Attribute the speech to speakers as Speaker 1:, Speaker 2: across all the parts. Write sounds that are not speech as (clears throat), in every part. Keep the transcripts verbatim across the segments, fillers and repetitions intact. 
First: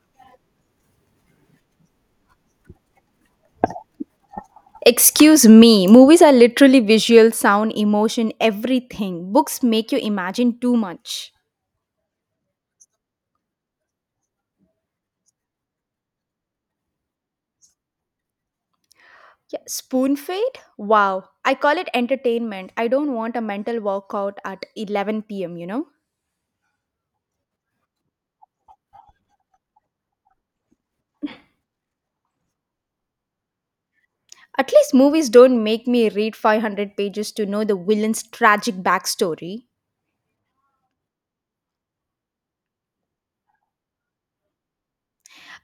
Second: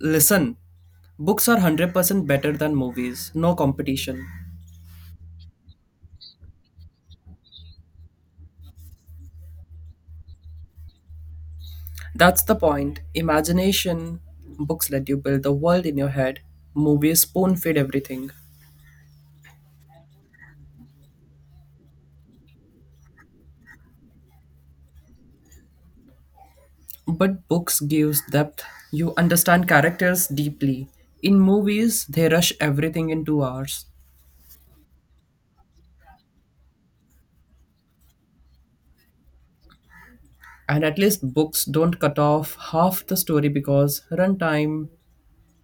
Speaker 1: Listen, books are one hundred percent better than movies, no competition.
Speaker 2: Excuse me, movies are literally visual, sound, emotion, everything. Books make you imagine too much.
Speaker 1: That's the point. Imagination, books let you build the world in your head, movies spoon feed everything.
Speaker 2: Yeah, spoon feed? Wow. I call it entertainment. I don't want a mental workout at eleven p m, you know?
Speaker 1: But books gives depth. You understand characters deeply. In movies, they rush everything in 2 hours.
Speaker 2: At least movies don't make me read five hundred pages to know the villain's tragic backstory.
Speaker 1: And at least books don't cut off half the story because runtime,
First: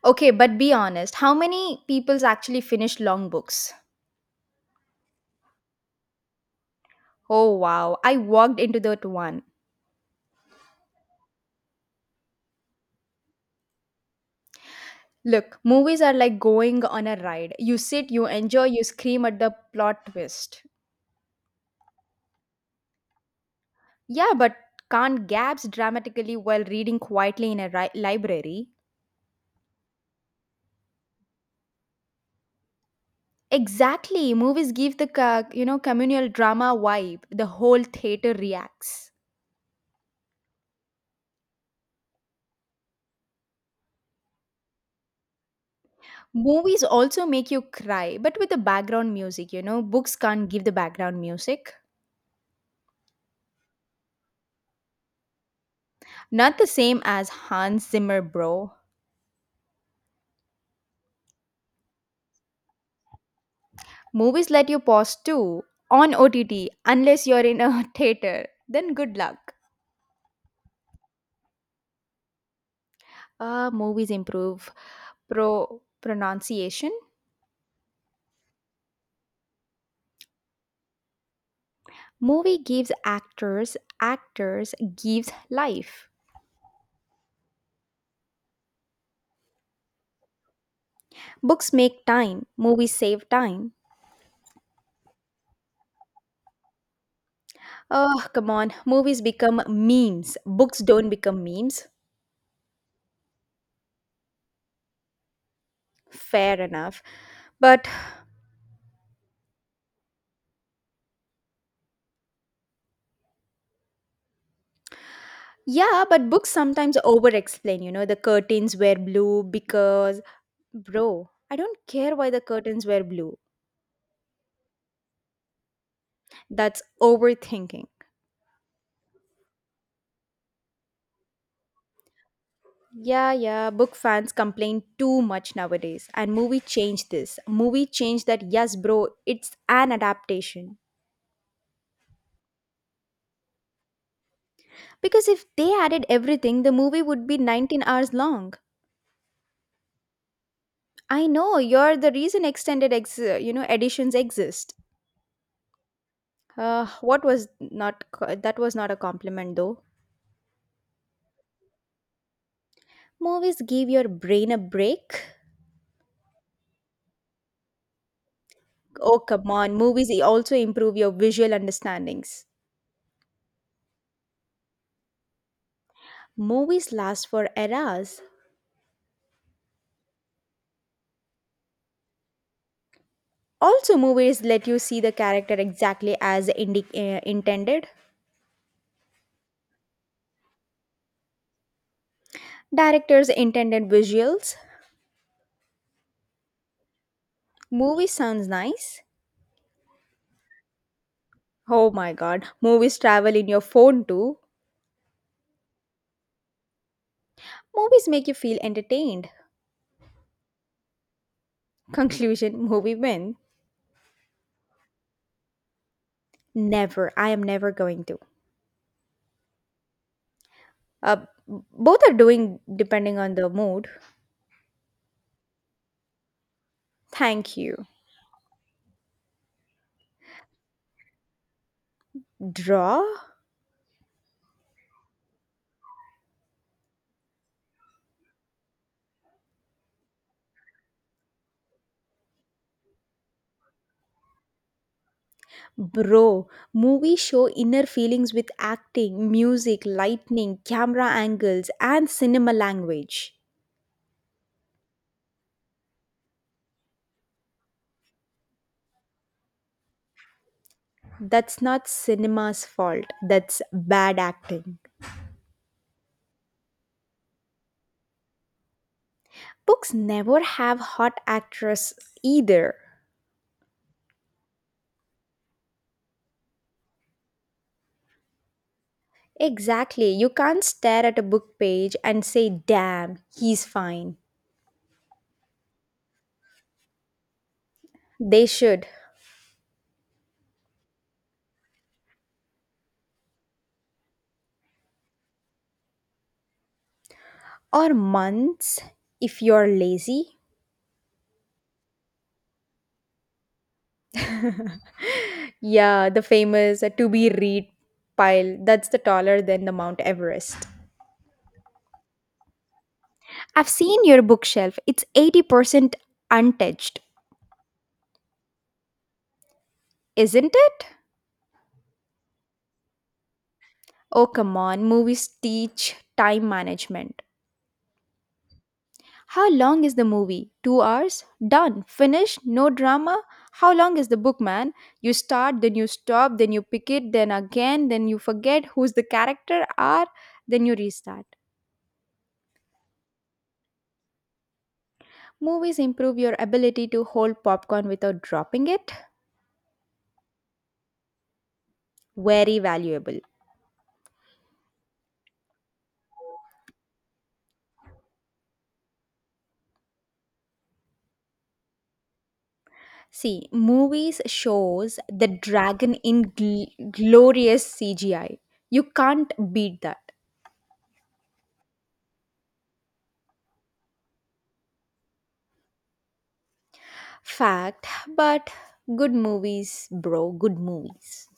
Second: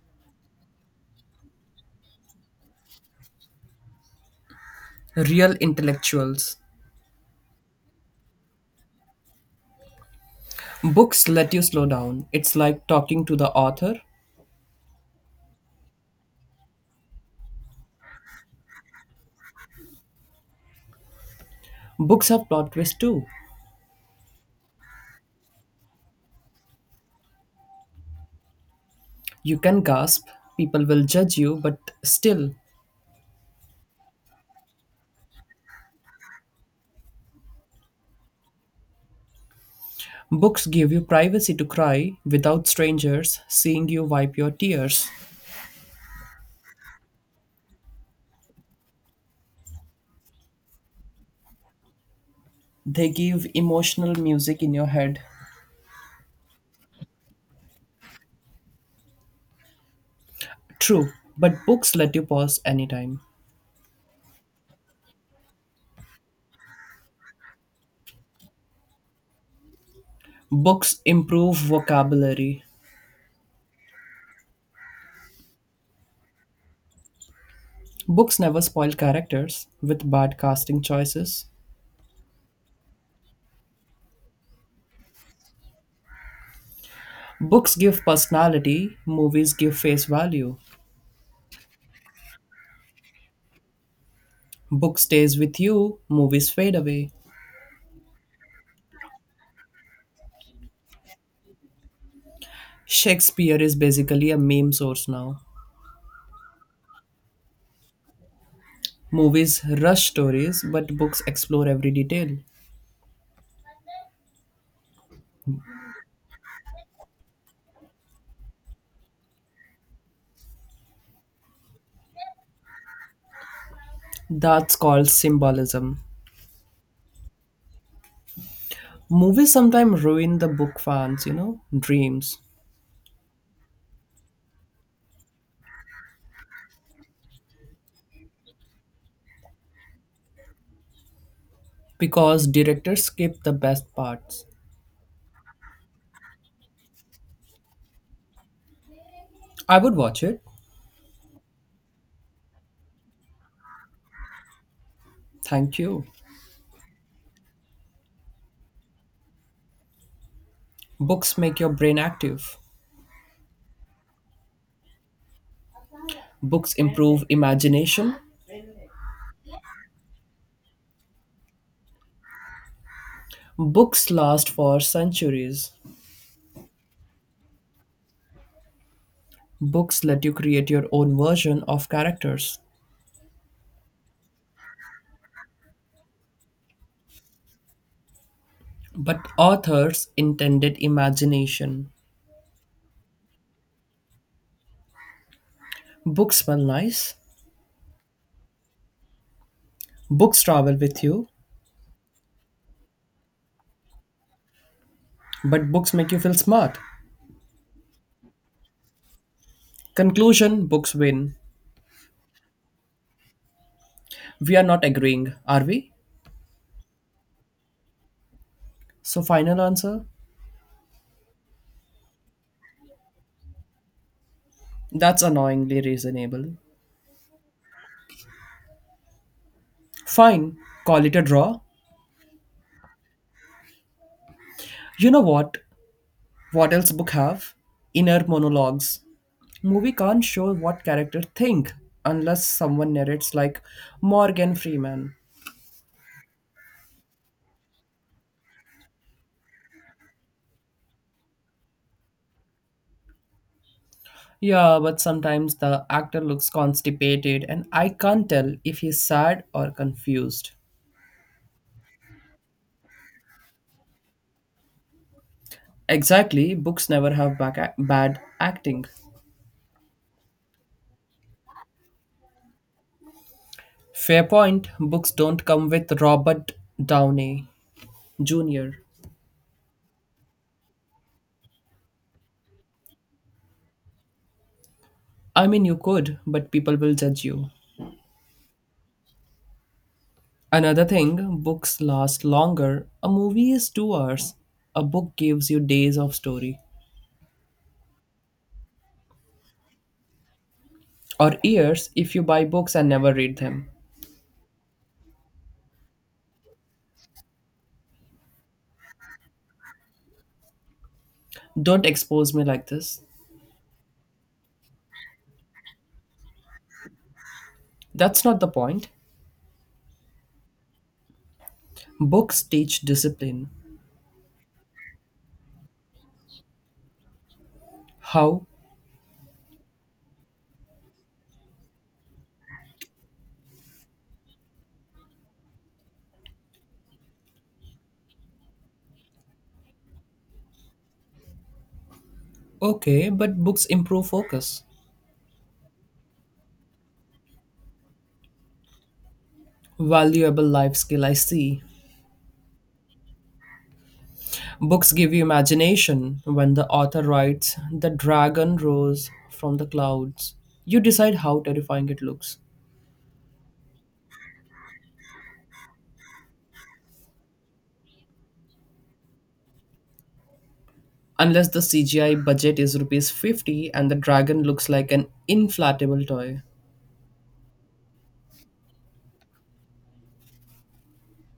Speaker 2: Okay, but be honest, how many people's actually finish long books?
Speaker 1: real intellectuals.
Speaker 2: Oh wow, I walked into that one.
Speaker 1: Books let you slow down. It's like talking to the author.
Speaker 2: Look, movies are like going on a ride. You sit, you enjoy, you scream at the plot twist.
Speaker 1: Books have plot twists too.
Speaker 2: Yeah, but can't gaps dramatically while reading quietly in a ri- library.
Speaker 1: You can gasp, people will judge you, but still,
Speaker 2: Exactly. Movies give the ca- you know communal drama vibe. The whole theater reacts.
Speaker 1: books give you privacy to cry without strangers seeing you wipe your tears.
Speaker 2: Movies also make you cry, but with the background music, you know, books can't give the background music.
Speaker 1: They give emotional music in your head.
Speaker 2: Not the same as Hans Zimmer, bro.
Speaker 1: True, but books let you pause anytime.
Speaker 2: Movies let you pause too on O T T unless you're in a (laughs) theater. Then good luck.
Speaker 1: Books improve vocabulary.
Speaker 2: Uh, movies improve pro pronunciation.
Speaker 1: Books never spoil characters with bad casting choices.
Speaker 2: Movie gives actors, actors gives life.
Speaker 1: Books give personality, movies give face value.
Speaker 2: Books make time, movies save time.
Speaker 1: Book stays with you, movies fade away.
Speaker 2: Oh, come on. Movies become memes. Books don't become memes.
Speaker 1: Shakespeare is basically a meme source now.
Speaker 2: Fair enough. But
Speaker 1: Movies rush stories, but books explore every detail.
Speaker 2: Yeah, but books sometimes over explain, you know, the curtains were blue because, bro, I don't care why the curtains were blue.
Speaker 1: That's called symbolism.
Speaker 2: That's overthinking.
Speaker 1: Movies sometimes ruin the book fans, you know, dreams
Speaker 2: Yeah, yeah, book fans complain too much nowadays. And movie changed this. Movie changed that, yes, bro, it's an adaptation.
Speaker 1: because directors skip the best parts.
Speaker 2: Because if they added everything, the movie would be nineteen hours long.
Speaker 1: I would watch it.
Speaker 2: I know, you're the reason extended, ex- you know, editions exist.
Speaker 1: Thank you.
Speaker 2: Uh, what was not, co- That was not a compliment though.
Speaker 1: Books make your brain active.
Speaker 2: Movies give your brain a break.
Speaker 1: Books improve imagination.
Speaker 2: Oh, come on. Movies also improve your visual understandings.
Speaker 1: Books last for centuries.
Speaker 2: Movies last for eras.
Speaker 1: Books let you create your own version of characters.
Speaker 2: Also, movies let you see the character exactly as indi- uh, intended.
Speaker 1: But authors intended imagination.
Speaker 2: Directors intended visuals.
Speaker 1: Books smell nice.
Speaker 2: Movie sounds nice.
Speaker 1: Books travel with you,
Speaker 2: Oh my god. Movies travel in your phone too.
Speaker 1: but books make you feel smart.
Speaker 2: Movies make you feel entertained.
Speaker 1: Conclusion books win.
Speaker 2: (laughs) Conclusion movie win.
Speaker 1: We are not agreeing, are we?
Speaker 2: Never. I am never going to.
Speaker 1: So, final answer?
Speaker 2: Uh, Both are doing depending on the mood.
Speaker 1: That's annoyingly reasonable.
Speaker 2: Thank you.
Speaker 1: Fine, call it a draw.
Speaker 2: Draw?
Speaker 1: You know what? What else book have? Inner monologues. Movie can't show what character think unless someone narrates like Morgan Freeman.
Speaker 2: Bro, movies show inner feelings with acting, music, lightning, camera angles, and cinema language.
Speaker 1: Yeah, but sometimes the actor looks constipated and I can't tell if he's sad or confused.
Speaker 2: That's not cinema's fault, that's bad acting.
Speaker 1: Exactly, books never have back bad acting.
Speaker 2: Books never have hot actors either.
Speaker 1: Fair point, books don't come with Robert Downey Junior
Speaker 2: Exactly, you can't stare at a book page and say, damn, he's fine.
Speaker 1: I mean, you could, but people will judge you.
Speaker 2: They should.
Speaker 1: Another thing, books last longer. A movie is two hours. A book gives you days of story.
Speaker 2: Or months if you're lazy.
Speaker 1: Or years if you buy books and never read them.
Speaker 2: Yeah, the famous uh, to be read pile that's the taller than the Mount Everest.
Speaker 1: Don't expose me like this.
Speaker 2: I've seen your bookshelf. It's eighty percent untouched,
Speaker 1: That's not the point.
Speaker 2: isn't it?
Speaker 1: Books teach discipline.
Speaker 2: Oh, come on. Movies teach time management.
Speaker 1: How?
Speaker 2: How long is the movie? Two hours? Done. Finished? No drama? How long is the book, man? You start, then you stop, then you pick it, then again, then you forget who's the character are, then you restart.
Speaker 1: Okay, but books improve focus.
Speaker 2: Movies improve your ability to hold popcorn without dropping it.
Speaker 1: Valuable life skill, I see.
Speaker 2: Very valuable.
Speaker 1: Books give you imagination. When the author writes, the dragon rose from the clouds, you decide how terrifying it looks.
Speaker 2: See, movies shows the dragon in gl- glorious C G I. You can't beat that.
Speaker 1: Unless the C G I budget is rupees fifty and the dragon looks like an inflatable toy.
Speaker 2: Fact, but good movies, bro, good movies.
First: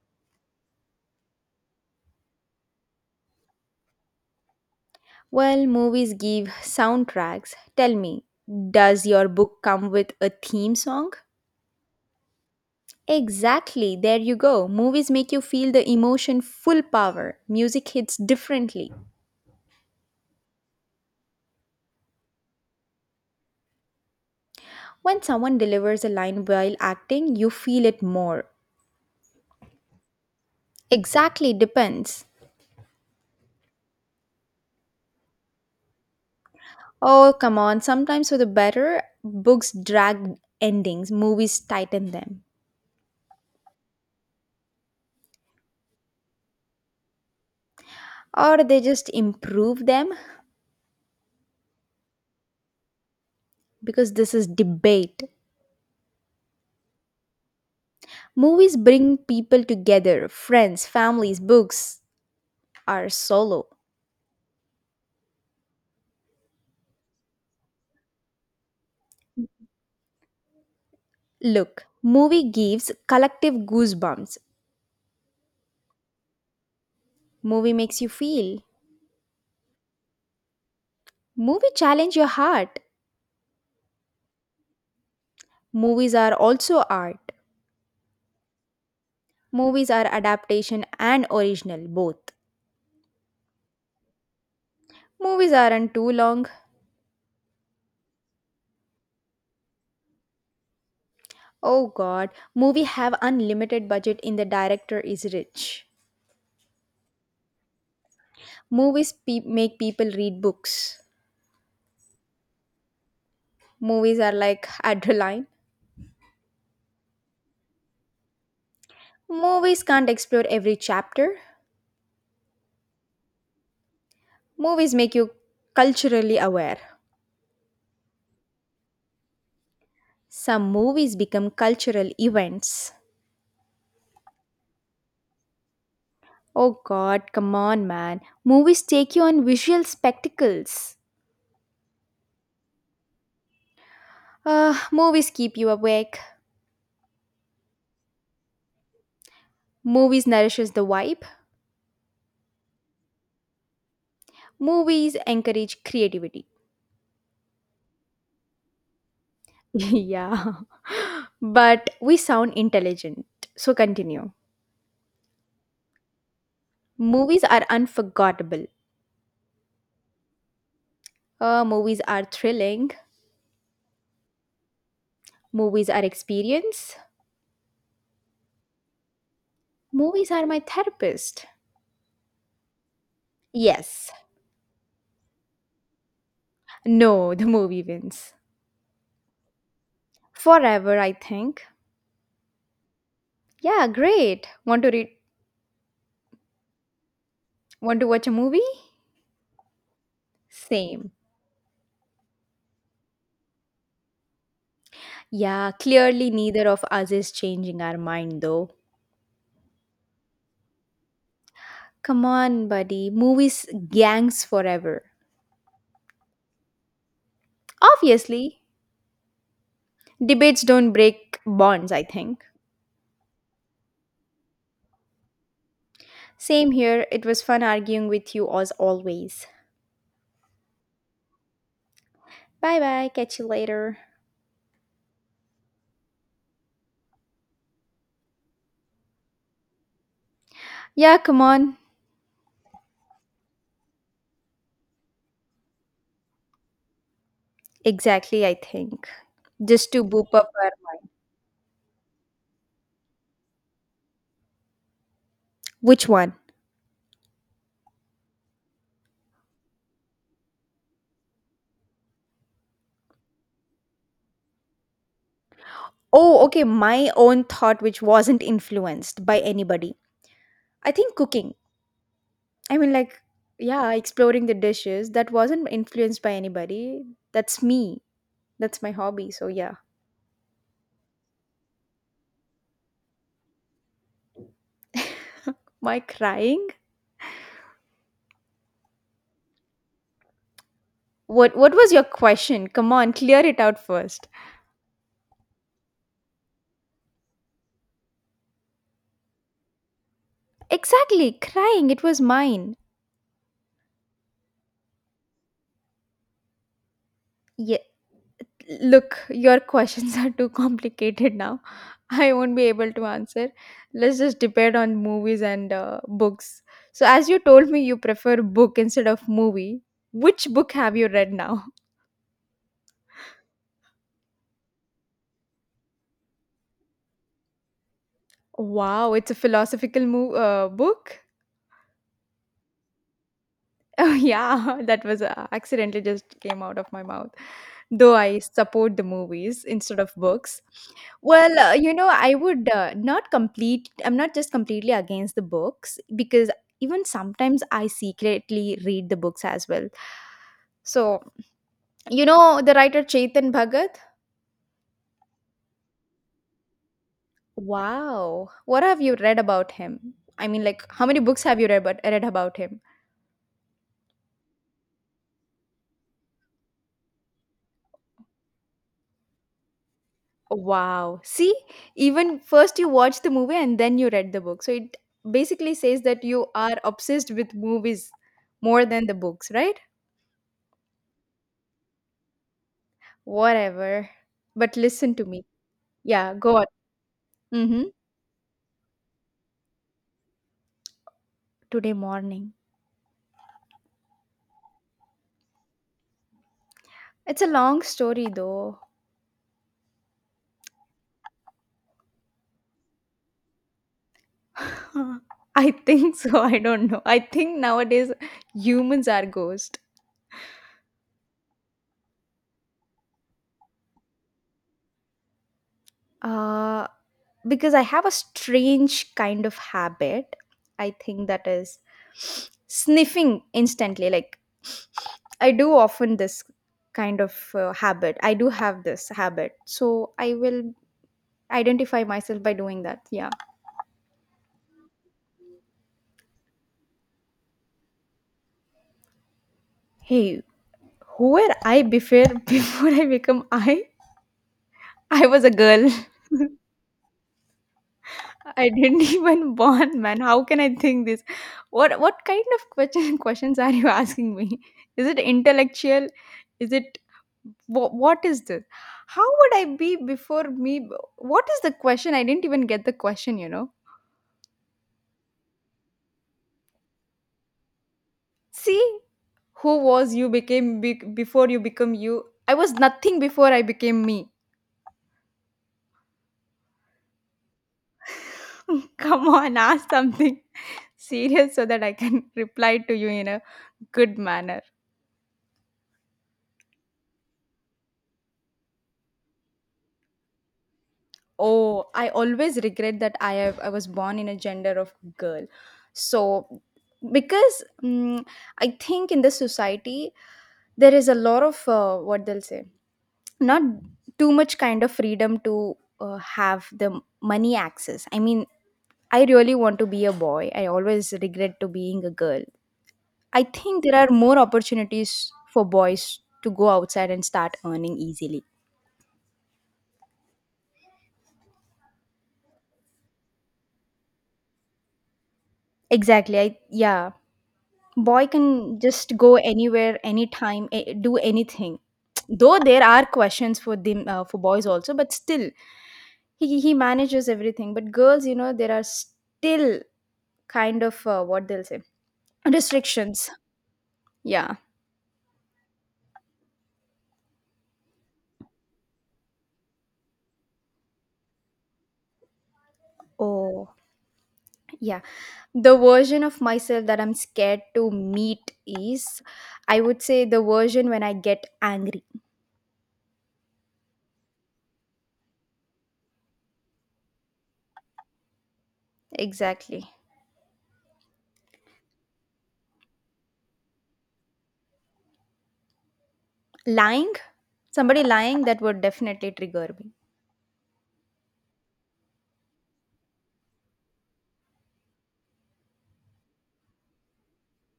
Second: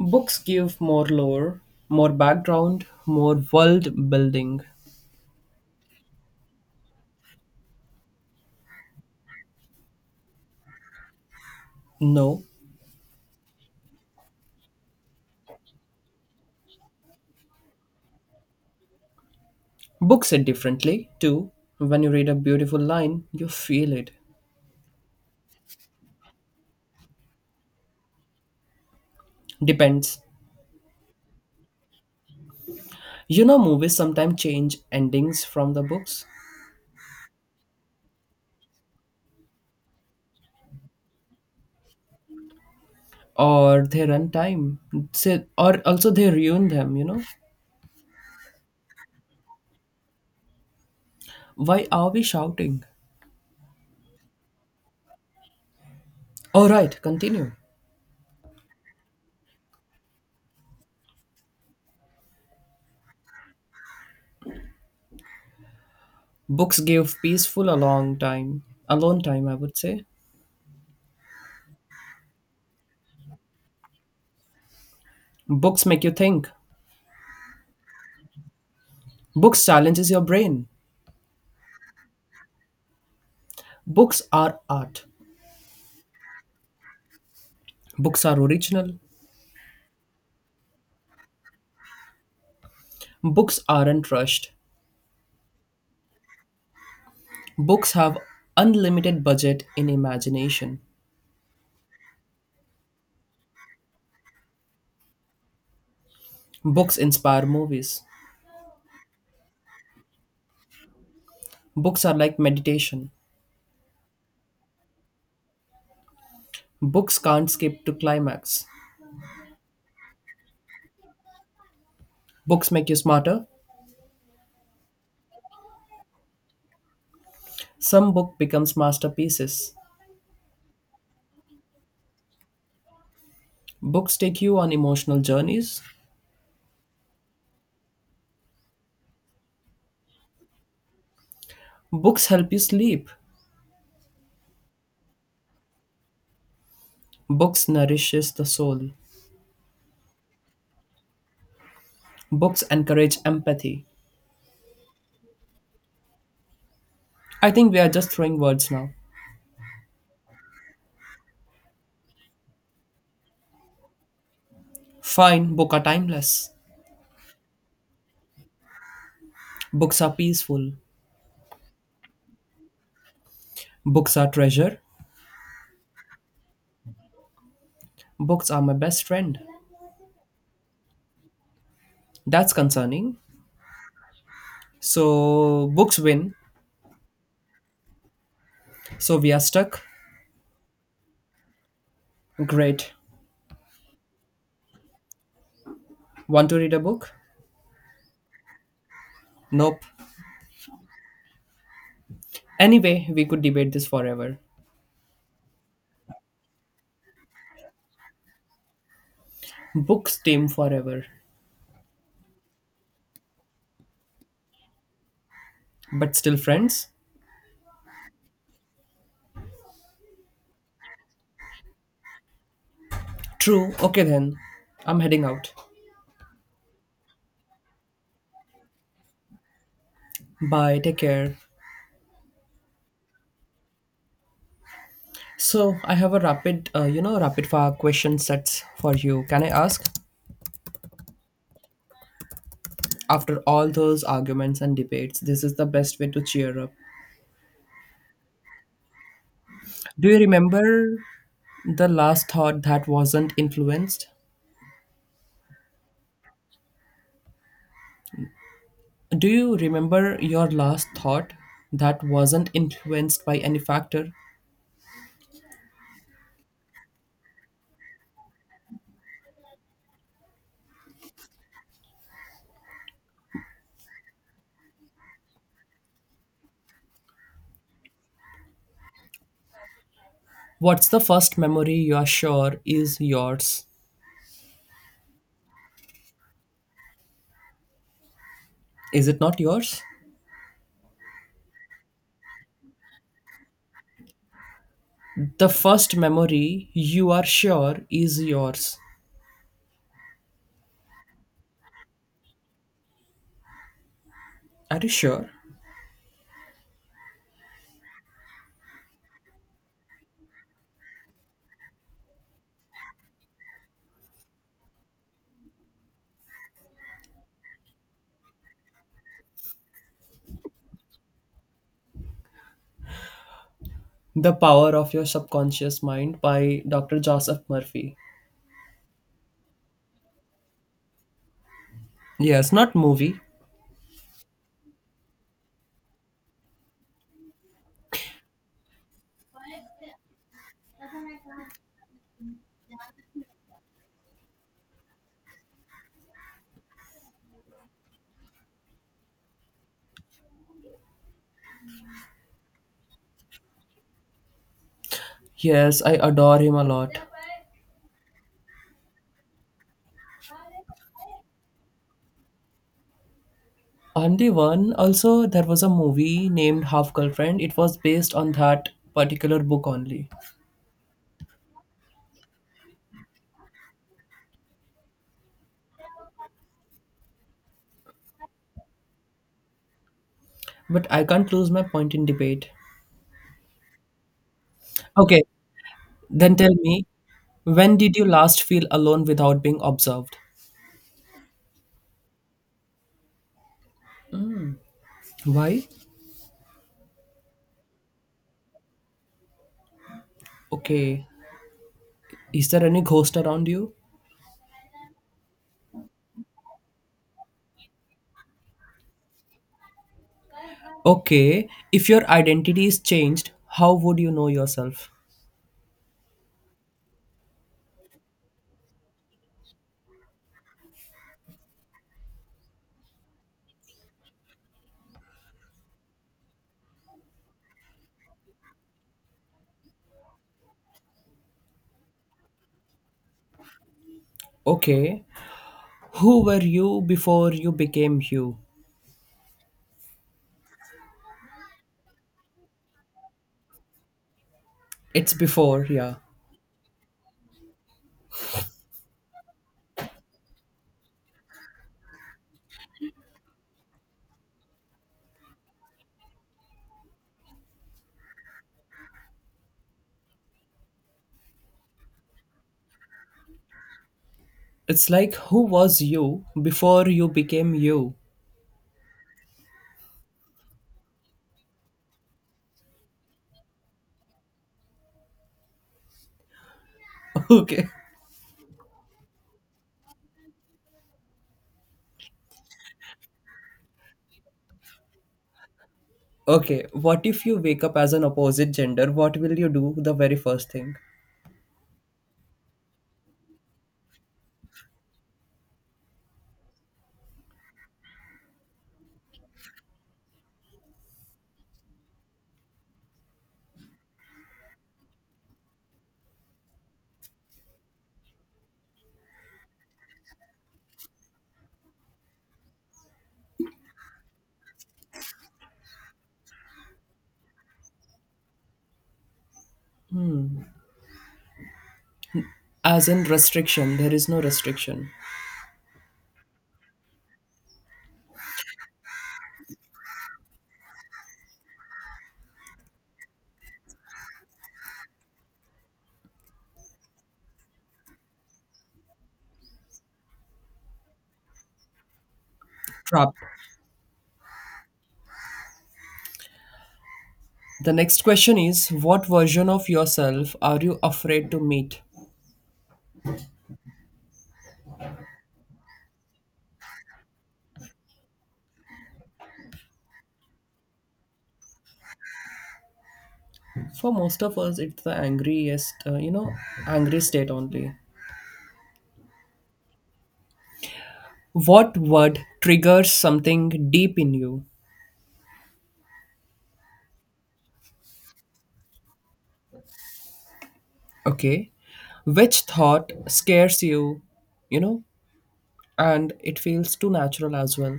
Speaker 1: Books give more lore, more background, more world building.
Speaker 2: Well, movies give soundtracks. Tell me, does your book come with a theme song?
Speaker 1: No,
Speaker 2: Exactly, there you go. Movies make you feel the emotion full power. Music hits differently.
Speaker 1: books it differently too. When you read a beautiful line, you feel it.
Speaker 2: When someone delivers a line while acting, you feel it more.
Speaker 1: Depends.
Speaker 2: Exactly, depends.
Speaker 1: You know, movies sometimes change endings from the books.
Speaker 2: Oh, come on. Sometimes for the better, books drag endings, movies tighten them.
Speaker 1: Or they run time say, or also they ruin them you know
Speaker 2: Or they just improve them
Speaker 1: Why are we shouting?
Speaker 2: because this is debate.
Speaker 1: All right, continue.
Speaker 2: Movies bring people together friends, families, books are solo.
Speaker 1: Books give peaceful a long time alone time, I would say.
Speaker 2: Look, movie gives collective goosebumps.
Speaker 1: Books make you think.
Speaker 2: Movie makes you feel.
Speaker 1: Books challenges your brain.
Speaker 2: Movie challenge your heart.
Speaker 1: Books are art.
Speaker 2: Movies are also art.
Speaker 1: Books are original.
Speaker 2: Movies are adaptation and original, both.
Speaker 1: Books aren't rushed.
Speaker 2: Movies aren't too long.
Speaker 1: Books have unlimited budget in imagination.
Speaker 2: Oh god, movie have unlimited budget in the director is rich.
Speaker 1: Books inspire movies.
Speaker 2: Movies pe- make people read books.
Speaker 1: Books are like meditation.
Speaker 2: Movies are like (laughs) adrenaline.
Speaker 1: Books can't skip to climax.
Speaker 2: Movies can't explore every chapter.
Speaker 1: Books make you smarter.
Speaker 2: Movies make you culturally aware.
Speaker 1: Some book becomes masterpieces.
Speaker 2: Some movies become cultural events.
Speaker 1: Books take you on emotional journeys.
Speaker 2: Oh god, come on man. Movies take you on visual spectacles.
Speaker 1: Books help you sleep.
Speaker 2: Uh, movies keep you awake.
Speaker 1: Books nourishes the soul.
Speaker 2: Movies nourishes the vibe.
Speaker 1: Books encourage empathy.
Speaker 2: Movies encourage creativity.
Speaker 1: I think we are just throwing words now.
Speaker 2: (laughs) Yeah, but we sound intelligent. So continue.
Speaker 1: Fine, books are timeless.
Speaker 2: Movies are unforgettable.
Speaker 1: Books are peaceful.
Speaker 2: Uh, movies are thrilling.
Speaker 1: Books are treasure.
Speaker 2: Movies are experience.
Speaker 1: Books are my best friend.
Speaker 2: Movies are my therapist.
Speaker 1: That's concerning.
Speaker 2: Yes.
Speaker 1: So books win.
Speaker 2: No, (laughs) the movie wins.
Speaker 1: So we are stuck.
Speaker 2: Forever, I think.
Speaker 1: Great.
Speaker 2: Yeah, great. Want to read
Speaker 1: Want to read a book?
Speaker 2: want to watch a movie?
Speaker 1: Nope.
Speaker 2: Same.
Speaker 1: Anyway, we could debate this forever.
Speaker 2: Yeah, clearly neither of us is changing our mind though.
Speaker 1: Books team forever.
Speaker 2: Come on, buddy. Movies gangs forever.
Speaker 1: But still friends?
Speaker 2: Obviously, debates don't break bonds, I think.
Speaker 1: True. Okay then. I'm heading out.
Speaker 2: Same here. It was fun arguing with you as always.
Speaker 1: Bye. Take care.
Speaker 2: Bye bye. Catch you later.
Speaker 1: So I have a rapid, uh, you know, rapid fire question sets for you. Can I ask?
Speaker 2: Yeah, come on.
Speaker 1: After all those arguments and debates, this is the best way to cheer up.
Speaker 2: Exactly, I think. Just to
Speaker 1: Do you
Speaker 2: boop up. our-
Speaker 1: remember the last thought that wasn't influenced?
Speaker 2: Which one?
Speaker 1: Do you remember your last thought that wasn't influenced by any factor?
Speaker 2: Oh, okay. My own thought, which wasn't influenced by anybody. I think cooking. I mean, like, yeah, exploring the dishes that wasn't influenced by anybody. That's me. That's my hobby. So yeah.
Speaker 1: What's the first memory you are sure is yours?
Speaker 2: My crying.
Speaker 1: Is it not yours?
Speaker 2: What What was your question? Come on, clear it out first.
Speaker 1: The first memory you are sure is yours.
Speaker 2: Exactly, crying. It was mine.
Speaker 1: Are you sure?
Speaker 2: Yeah, look, your questions are too complicated now. (laughs) I won't be able to answer. Let's just depend on movies and uh, books. So, as you told me, you prefer book instead of movie. Which book have you read now?
Speaker 1: The Power of Your Subconscious Mind by Doctor Joseph Murphy.
Speaker 2: Wow, it's a philosophical mo- uh, book.
Speaker 1: Yes, not movie.
Speaker 2: Oh, yeah, (laughs) that was uh, accidentally just came out of my mouth. Though I support the movies instead of books. Well, uh, you know, I would uh, not complete, I'm not just completely against the books because even sometimes I secretly read the books as well. So, you know, the writer Chetan Bhagat?
Speaker 1: Yes, I adore him a lot.
Speaker 2: Wow. What have you read about him? I mean, like, how many books have you read about, read about him?
Speaker 1: On the one, also, there was a movie named Half Girlfriend. It was based on that particular book only.
Speaker 2: Wow. See, even first you watch the movie and then you read the book. So it basically says that you are obsessed with movies more than the books, right?
Speaker 1: But I can't lose my point in debate.
Speaker 2: Whatever. But listen
Speaker 1: Okay,
Speaker 2: to me. Yeah,
Speaker 1: then tell
Speaker 2: go on.
Speaker 1: me, when
Speaker 2: Mm-hmm.
Speaker 1: did you last feel alone without being observed?
Speaker 2: Today morning.
Speaker 1: Why?
Speaker 2: It's a long story though.
Speaker 1: Okay, is there any ghost around you?
Speaker 2: (laughs) I think so. I don't know. I think nowadays humans are ghosts.
Speaker 1: Okay, if your identity is changed, how would you know yourself?
Speaker 2: Uh, because I have a strange kind of habit. I think that is sniffing instantly. Like, I do often this kind of uh, habit. I do have this habit. So I will identify myself by doing that. Yeah.
Speaker 1: Okay, who were you before you became you?
Speaker 2: Hey, who were I before (laughs) before I become I?
Speaker 1: It's
Speaker 2: I was a
Speaker 1: before,
Speaker 2: girl.
Speaker 1: yeah.
Speaker 2: I didn't (laughs) even born, man. How can I think this? What what kind of question, (laughs) questions are you asking me? Is it intellectual? Is it what, what is this? How would I be before me? What is the question? I didn't even get the question. You know.
Speaker 1: It's like who was you before you became you?
Speaker 2: See, who was you became be- before you become you? I was nothing before I became me.
Speaker 1: (laughs) Okay.
Speaker 2: (laughs) Come on, ask something (laughs) serious so that I can (laughs) reply to you in a good manner.
Speaker 1: Okay, what if you wake up as an opposite gender? What will you do the very first thing?
Speaker 2: Oh, I always regret that I have, I was born in a gender of girl. So because mm, I think in the society there is a lot of uh, what they'll say, not too much kind of freedom to uh, have the money access. I mean, I really want to be a boy. I always regret to being a girl. I think there are more opportunities for boys to go outside and start earning easily.
Speaker 1: As in restriction, there is no restriction.
Speaker 2: Exactly. I Yeah. Boy can just go anywhere anytime eh, do anything. (tsk) Though there are questions for them uh, for boys also, but still he he manages everything, but girls, you know there are still kind of uh, what they'll say,
Speaker 1: Trapped.
Speaker 2: restrictions. Yeah.
Speaker 1: The next question is what version of yourself are you afraid to meet?
Speaker 2: Oh, yeah, the version of myself that I'm scared to meet is, I would say, the version when I get angry.
Speaker 1: For most of us, it's the angriest, uh, you know, angry state only.
Speaker 2: Exactly.
Speaker 1: What word triggers something deep in you?
Speaker 2: Lying, somebody lying, that would definitely trigger me.
Speaker 1: Okay. Which thought scares you, you know, and it feels too natural as well?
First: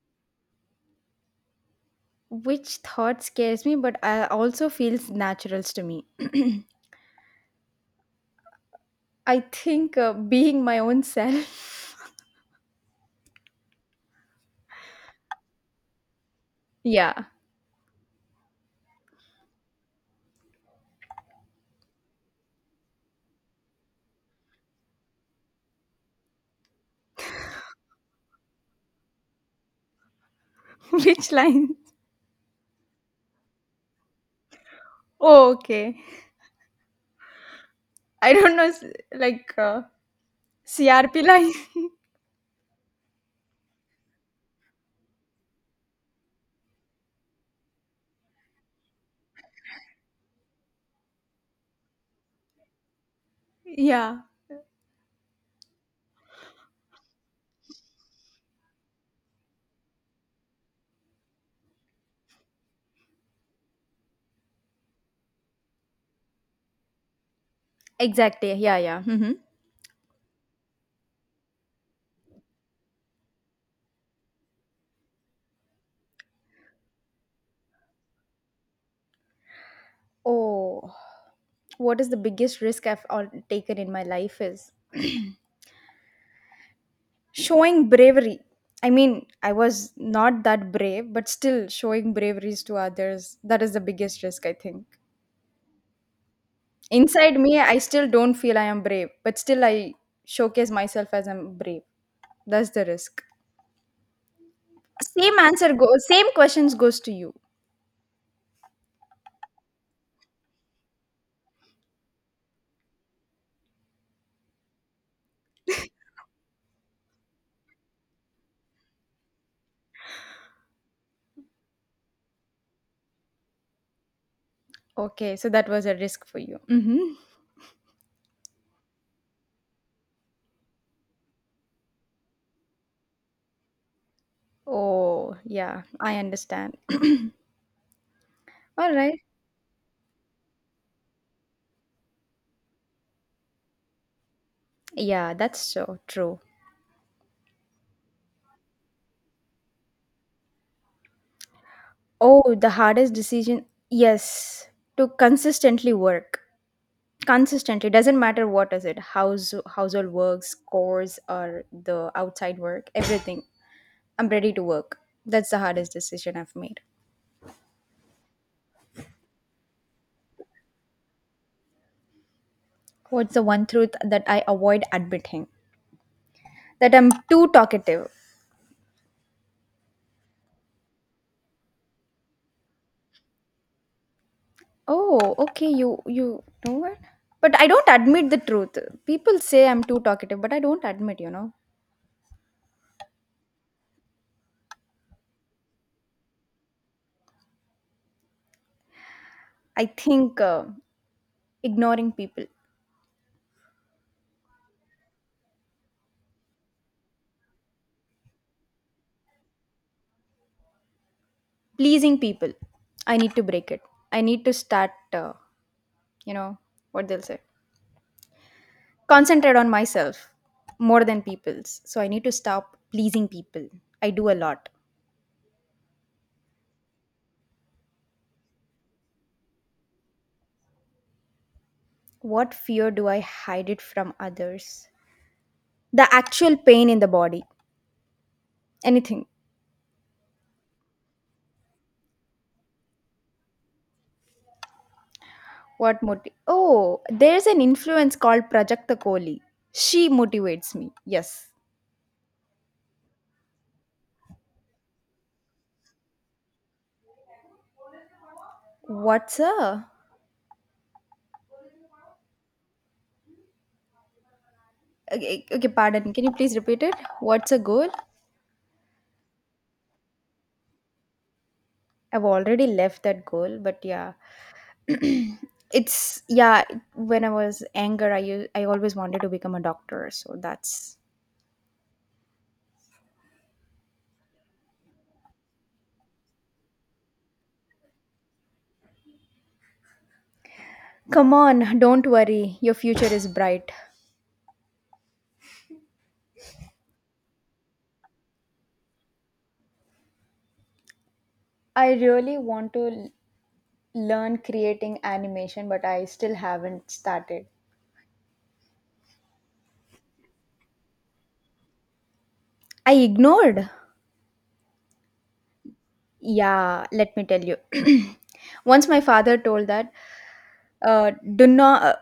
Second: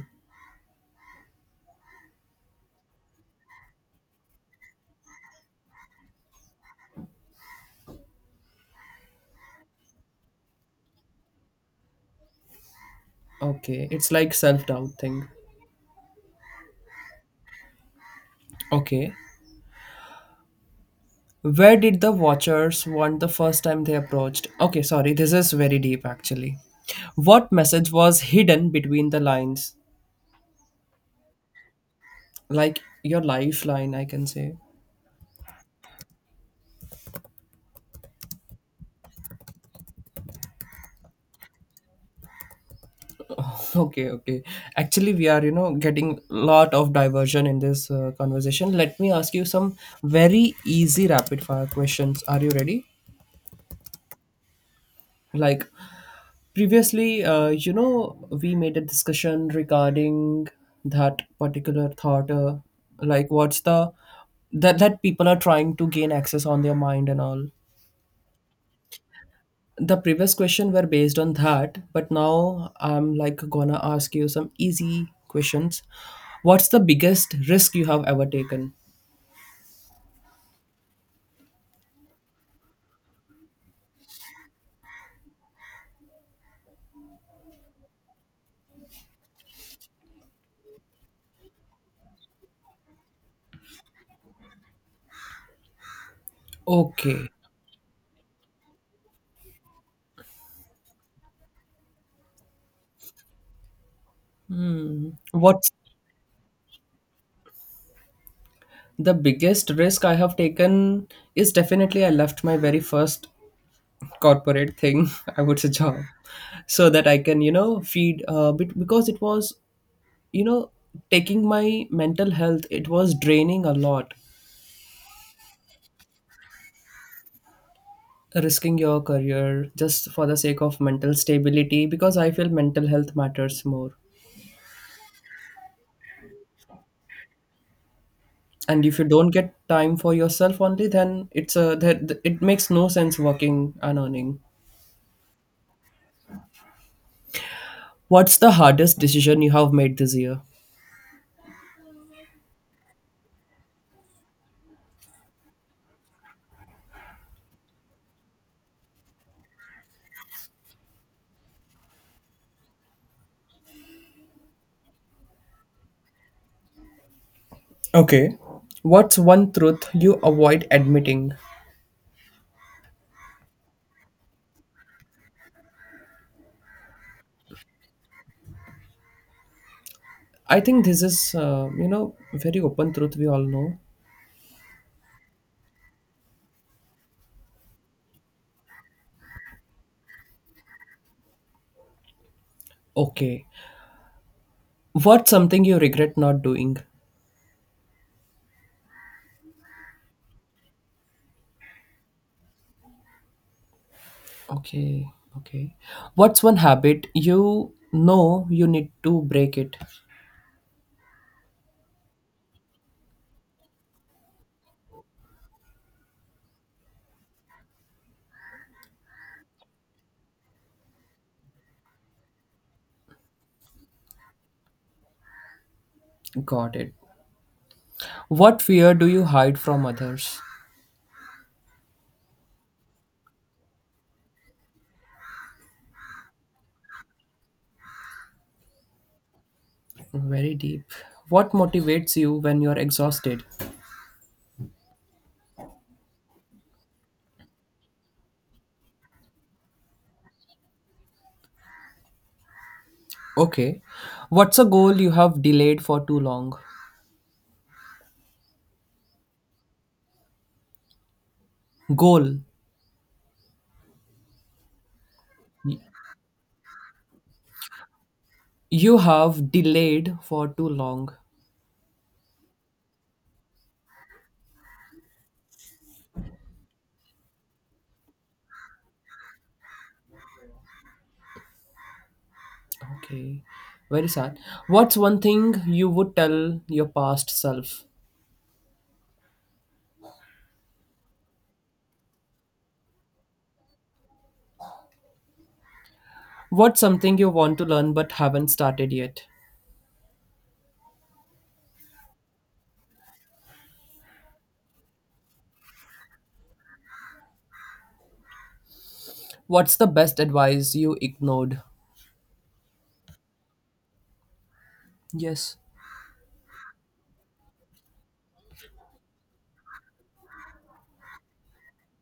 Speaker 2: Which thought scares me, but I also feels naturals to me. (clears throat) I think uh, being my own self. (laughs)
Speaker 1: Okay. It's like self doubt thing.
Speaker 2: Yeah.
Speaker 1: Okay. Where did the watchers want the first time they approached? Okay, sorry, this is very deep actually. What message was hidden between the lines?
Speaker 2: (laughs) Which line?
Speaker 1: Like your lifeline, I can say.
Speaker 2: Oh, okay. I don't know, s- like uh, C R P line. (laughs)
Speaker 1: Okay, okay. Actually, we are, you know, getting lot of diversion in this uh, conversation. Let me ask you some very easy rapid fire questions. Are you ready?
Speaker 2: Yeah.
Speaker 1: Like previously, uh, you know, we made a discussion regarding that particular thought, uh, like what's the that that people are trying to gain access on their mind and all.
Speaker 2: Exactly. Yeah, yeah. Hmm.
Speaker 1: The previous question were based on that, but now I'm like gonna ask you some easy questions. What's the biggest risk you have ever taken?
Speaker 2: Oh, what is the biggest risk I've all taken in my life is (clears throat) showing bravery. I mean, I was not that brave, but still showing braveries to others. That is the biggest risk, I think.
Speaker 1: Okay.
Speaker 2: Inside me, I still don't feel I am brave, but still I showcase myself as I'm brave. That's the risk.
Speaker 1: Hmm.
Speaker 2: Same
Speaker 1: What's
Speaker 2: answer goes, same questions goes to you.
Speaker 1: the biggest risk I have taken is definitely I left my very first corporate thing (laughs) I would say job so that I can you know feed uh, bit because it was you know taking my mental health, it was draining a lot.
Speaker 2: Okay, so that was a risk for you. Hmm.
Speaker 1: Risking your career just for the sake of mental stability because I feel mental health matters more.
Speaker 2: Oh, yeah, I understand. (clears throat)
Speaker 1: And
Speaker 2: All
Speaker 1: if you
Speaker 2: right.
Speaker 1: don't get time for yourself only then it's a that it makes no sense working and earning.
Speaker 2: Yeah, that's so true.
Speaker 1: What's the hardest decision you have made this year?
Speaker 2: Oh, the hardest decision, yes, to consistently work. Consistently doesn't matter what is it, house household work, scores, or the outside work, everything. I'm ready to work. That's the hardest decision I've made.
Speaker 1: Okay. What's one truth you avoid admitting?
Speaker 2: What's the one truth that I avoid admitting? That I'm too talkative.
Speaker 1: I think this is uh, you know very open truth we all know.
Speaker 2: Oh, okay, you you know what? But I don't admit the truth. People say I'm too talkative, but I don't admit, you know.
Speaker 1: Okay. What's something you regret not doing?
Speaker 2: I think uh, ignoring people,
Speaker 1: Okay, okay. What's one habit you know you need to break it?
Speaker 2: pleasing people, I need to break it. I need to start, uh, you know, what they'll say. Concentrate on myself more than people's. So I need to stop pleasing people. I do a lot.
Speaker 1: Got it. What fear do you hide from others?
Speaker 2: What fear do I hide it from others? The actual pain in the body. Anything.
Speaker 1: Very deep. What motivates you when you're exhausted?
Speaker 2: What motive? Oh, there's an influence called Prajakta Kohli. She motivates me. Yes.
Speaker 1: Okay. What's a goal you have delayed for too long?
Speaker 2: What's a.
Speaker 1: Goal.
Speaker 2: Okay, okay,
Speaker 1: y-
Speaker 2: pardon. Can you please repeat it? What's a goal?
Speaker 1: you have delayed for too long.
Speaker 2: I've already left that goal, but yeah. (clears throat) It's yeah, when I was younger, i u- i always wanted to become a doctor, so that's
Speaker 1: Okay. Very sad. What's one thing you would tell your past self?
Speaker 2: come on, don't worry, your future is bright.
Speaker 1: What's something you want to learn but haven't started yet?
Speaker 2: I really want to learn creating animation, but I still haven't started.
Speaker 1: What's the best advice you ignored?
Speaker 2: I ignored.
Speaker 1: Yes.
Speaker 2: Yeah, let me tell you. (clears throat) Once my father told that, uh, do not, uh,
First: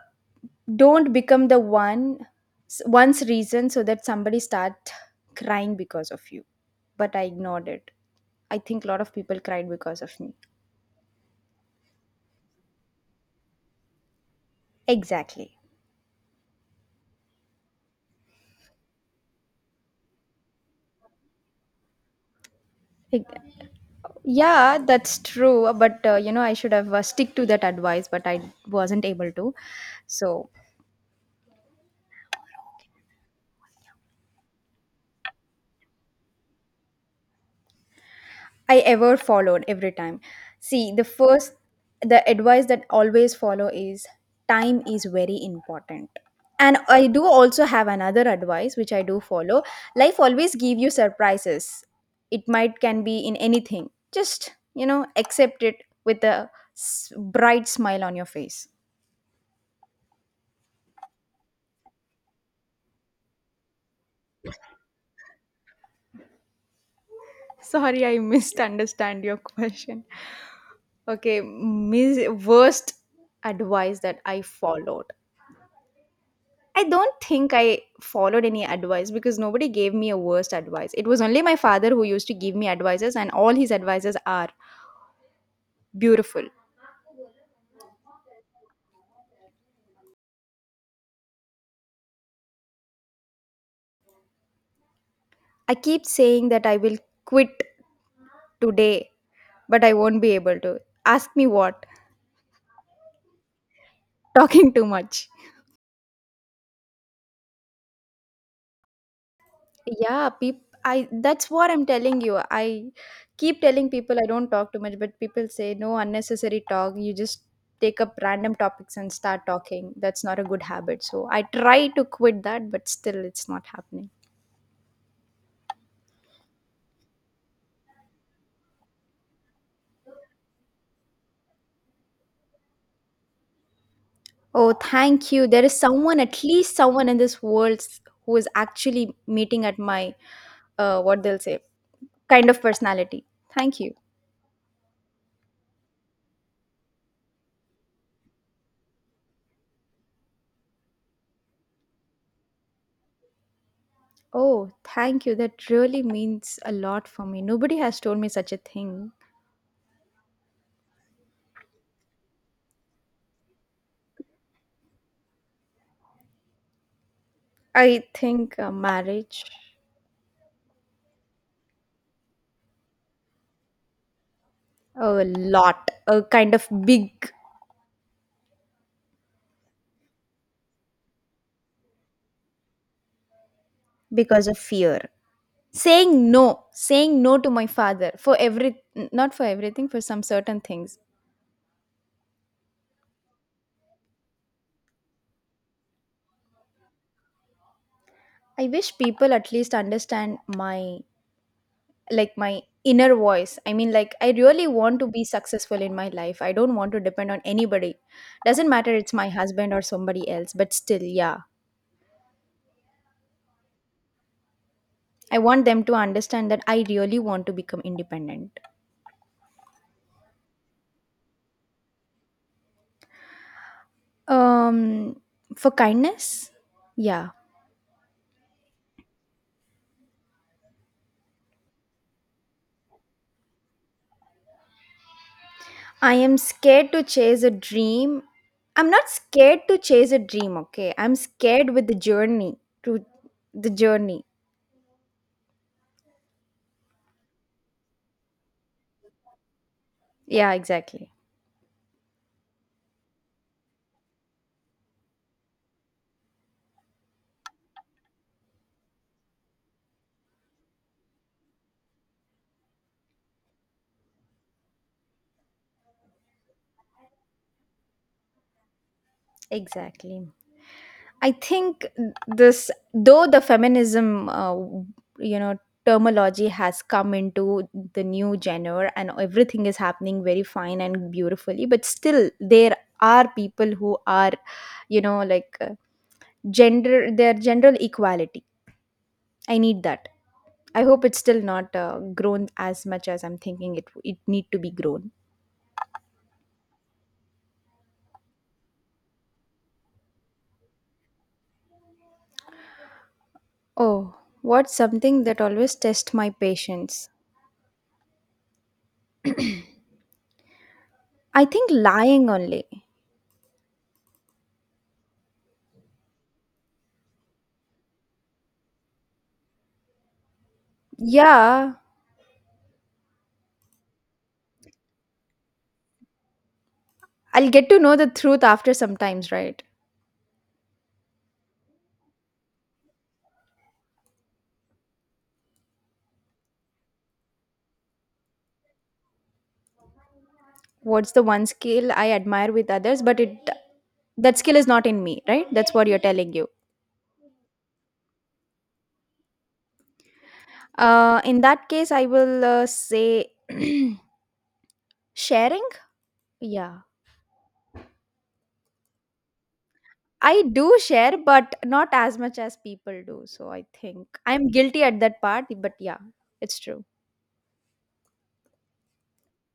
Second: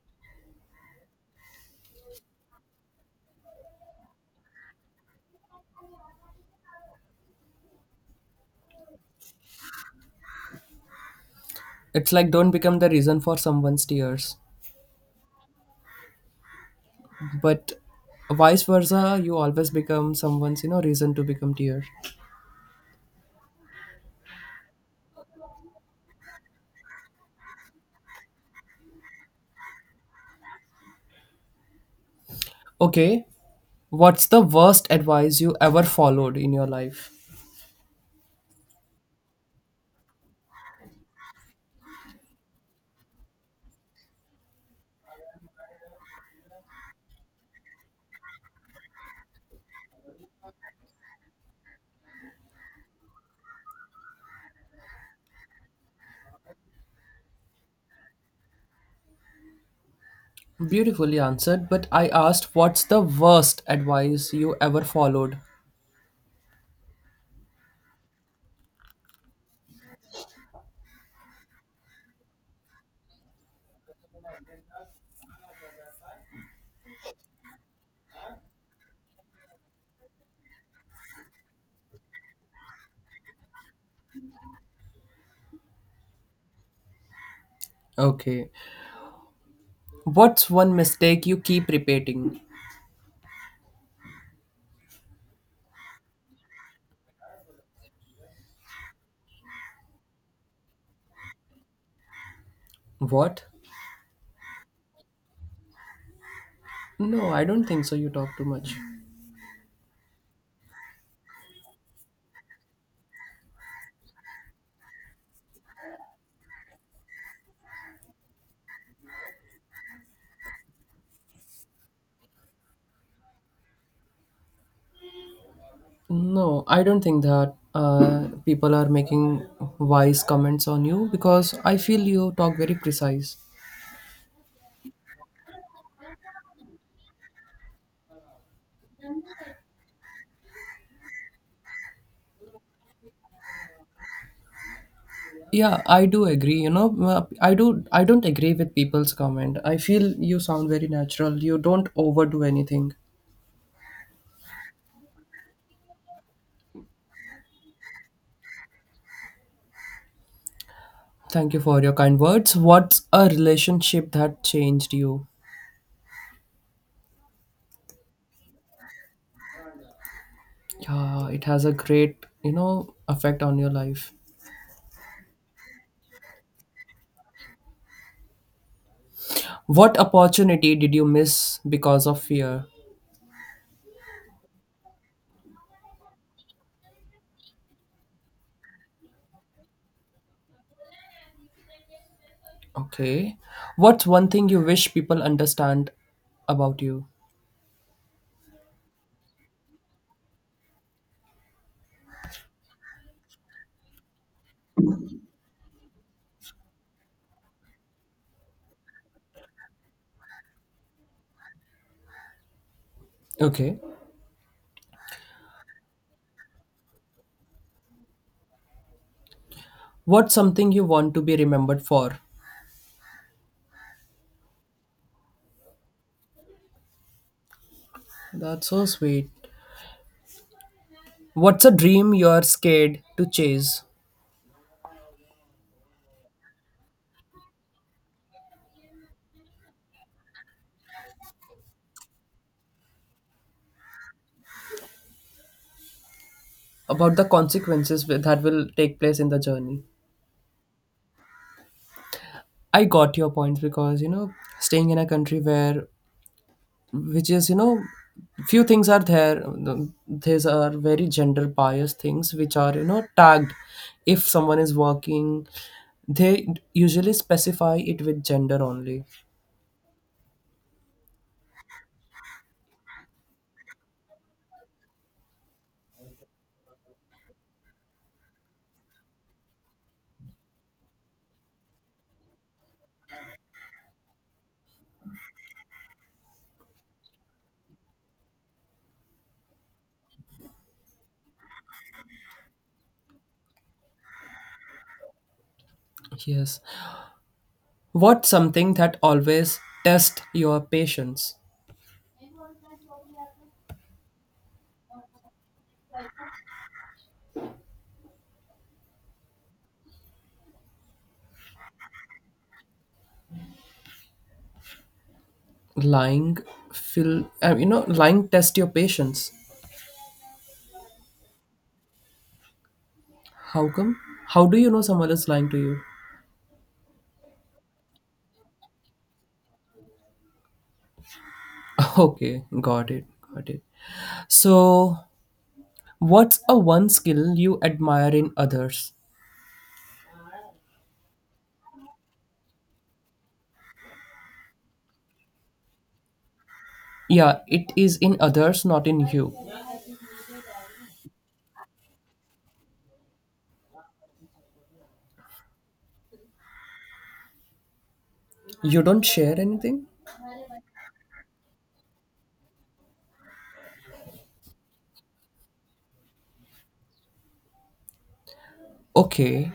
Speaker 2: don't become the one, one's reason so that somebody start crying because of you. But I ignored it. I think a lot of people cried because of me.
Speaker 1: It's like don't become the reason for someone's tears,
Speaker 2: Exactly.
Speaker 1: but vice versa, you always become someone's you know reason to become tears.
Speaker 2: Ex- Yeah, that's true. But uh, you know, I should have uh, stick to that advice, but I wasn't able to. So
Speaker 1: Okay, what's the worst advice you ever followed in your life?
Speaker 2: I ever followed every time. See, the first, the advice that always follow is time is very important. And I do also have another advice which I do follow. Life always give you surprises. It might can be in anything. Just you know, accept it with a s- bright smile on your face.
Speaker 1: Beautifully answered, but I asked what's the worst advice you ever followed?
Speaker 2: Sorry, I misunderstand your (laughs) question. Okay, mis- worst advice that I followed. I don't think I followed any advice because nobody gave me a worst advice. It was only my father who used to give me advices, and all his advices are beautiful.
Speaker 1: Okay. What's one mistake you keep repeating?
Speaker 2: I keep saying that I will quit today, but I won't be able to. Ask me what?
Speaker 1: What?
Speaker 2: (laughs) Talking too much.
Speaker 1: No, I don't think so. You talk too much.
Speaker 2: Yeah, peop I that's what I'm telling you. I keep telling people I don't talk too much, but people say no unnecessary talk. You just take up random topics and start talking. That's not a good habit. So I try to quit that, but still it's not happening.
Speaker 1: No, I don't think that uh, people are making wise comments on you because I feel you talk very precise.
Speaker 2: Oh, thank you. There is someone, at least someone in this world s- who is actually meeting at my uh what they'll say, kind of personality. Thank you.
Speaker 1: Yeah, I do agree. You know, uh, I do. I don't agree with people's comment. I feel you sound very natural. You don't overdo anything.
Speaker 2: Oh, thank you. That really means a lot for me. Nobody has told me such a thing.
Speaker 1: Thank you for your kind words. What's a relationship that changed you?
Speaker 2: I think uh, marriage
Speaker 1: Yeah, it has a great, you know, effect on your life.
Speaker 2: a lot, a kind of big
Speaker 1: What opportunity did you miss because of fear?
Speaker 2: because of fear. Saying no, saying no to my father for every, not for everything, for some certain things.
Speaker 1: Okay. What's one thing you wish people understand about you?
Speaker 2: I wish people at least understand my, like my inner voice. I mean, like, I really want to be successful in my life. I don't want to depend on anybody. Doesn't matter it's my husband or somebody else, but still, yeah.
Speaker 1: Okay.
Speaker 2: I want them to understand that I really want to become independent.
Speaker 1: What's something you want to be remembered for?
Speaker 2: Um, for kindness? Yeah.
Speaker 1: That's so sweet. What's a dream you're scared to chase
Speaker 2: I am scared to chase a dream. I'm not scared to chase a dream, okay? I'm scared with the journey, to the journey.
Speaker 1: about the consequences wi- that will take place in the journey?
Speaker 2: Yeah, exactly.
Speaker 1: I got your point because, you know, staying in a country where which is you know few things are there, the- these are very gender biased things which are you know tagged if someone is working they usually specify it with gender only.
Speaker 2: Exactly. I think this, though the feminism, uh, you know, terminology has come into the new genre and everything is happening very fine and beautifully, but still there are people who are, you know, like uh, gender their general equality. I need that. I hope it's still not uh, grown as much as I'm thinking it it need to be grown.
Speaker 1: Yes. What's something that always test your patience?
Speaker 2: Oh, what's something that always tests my patience? I think lying only.
Speaker 1: Lying. Feel uh, you know lying test your patience.
Speaker 2: Yeah,
Speaker 1: How come? How do you know someone is lying to you?
Speaker 2: I'll get to know the truth after sometimes, right?
Speaker 1: (laughs) Okay. Got it. Got it. So, what's a one skill you admire in others?
Speaker 2: What's the one skill I admire with others, but it that skill is not in me, right? That's what you're telling you.
Speaker 1: Yeah, it is in others, not in you.
Speaker 2: Uh, in that case I will uh, say (clears throat) sharing. Yeah.
Speaker 1: You don't share anything?
Speaker 2: I do share, but not as much as people do. So I think I'm guilty at that part, but yeah, it's true.
Speaker 1: Okay.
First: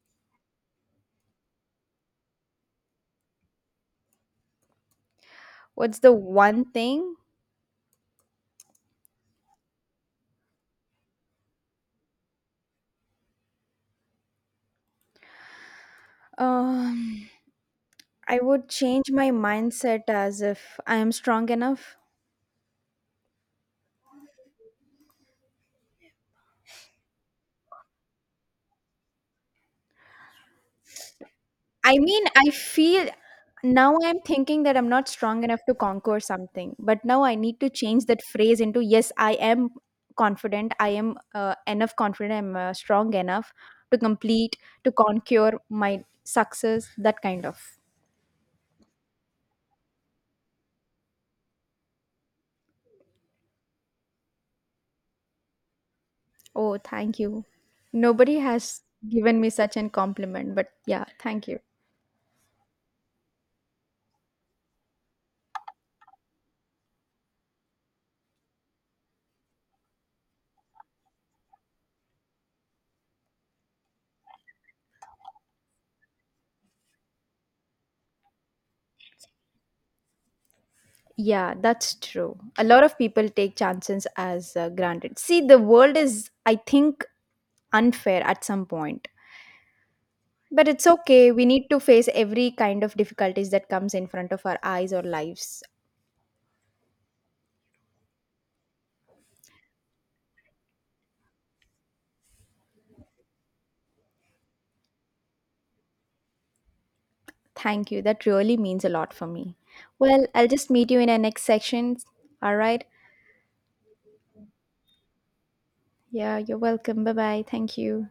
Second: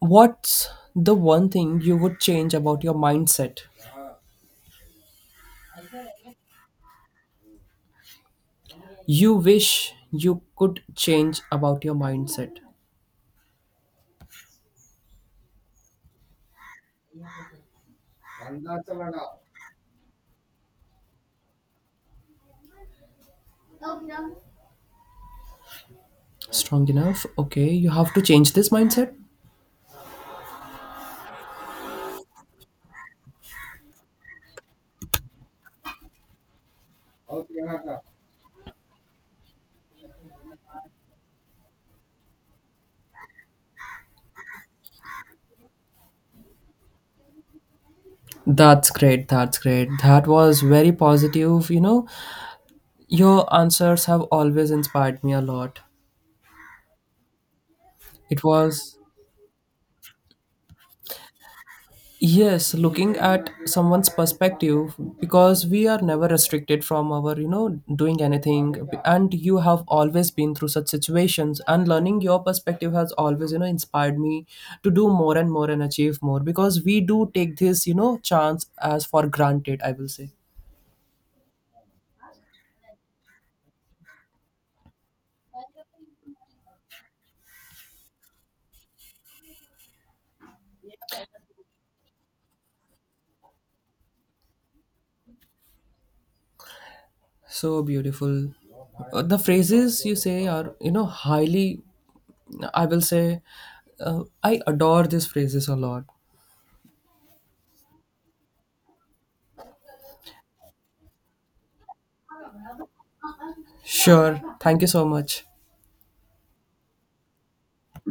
Speaker 1: What's the one thing you would change about your mindset?
Speaker 2: What's the one thing?
Speaker 1: You wish you could change about your mindset.
Speaker 2: Um, I would change my mindset as if I am strong enough.
Speaker 1: Strong enough? Okay, you have to change this mindset?
Speaker 2: I mean, I feel now I'm thinking that I'm not strong enough to conquer something, but now I need to change that phrase into yes, I am confident, I am uh, enough confident, I'm uh, strong enough to complete, to conquer my success, that kind of.
Speaker 1: That's great. That's great. That was very positive. You know, your answers have always inspired me a lot.
Speaker 2: Oh, thank you. Nobody
Speaker 1: It
Speaker 2: has
Speaker 1: was
Speaker 2: given me such an compliment, but yeah, thank you.
Speaker 1: Yes, looking at someone's perspective because we are never restricted from our, you know, doing anything. And you have always been through such situations, and learning your perspective has always, you know, inspired me to do more and more and achieve more because we do take this, you know, chance as for granted, I will say.
Speaker 2: Yeah, that's true. A lot of people take chances as uh, granted. See, the world is, I think, unfair at some point. But it's okay. We need to face every kind of difficulties that comes in front of our eyes or lives.
Speaker 1: So beautiful. Uh, The phrases you say are, you know, highly, I will say, uh, I adore these phrases a lot.
Speaker 2: Thank you. That really means a lot for me. Well, I'll just meet you in our next section. All right.
Speaker 1: Sure. Thank you so much.
Speaker 2: Yeah, you're welcome. Bye bye. Thank you.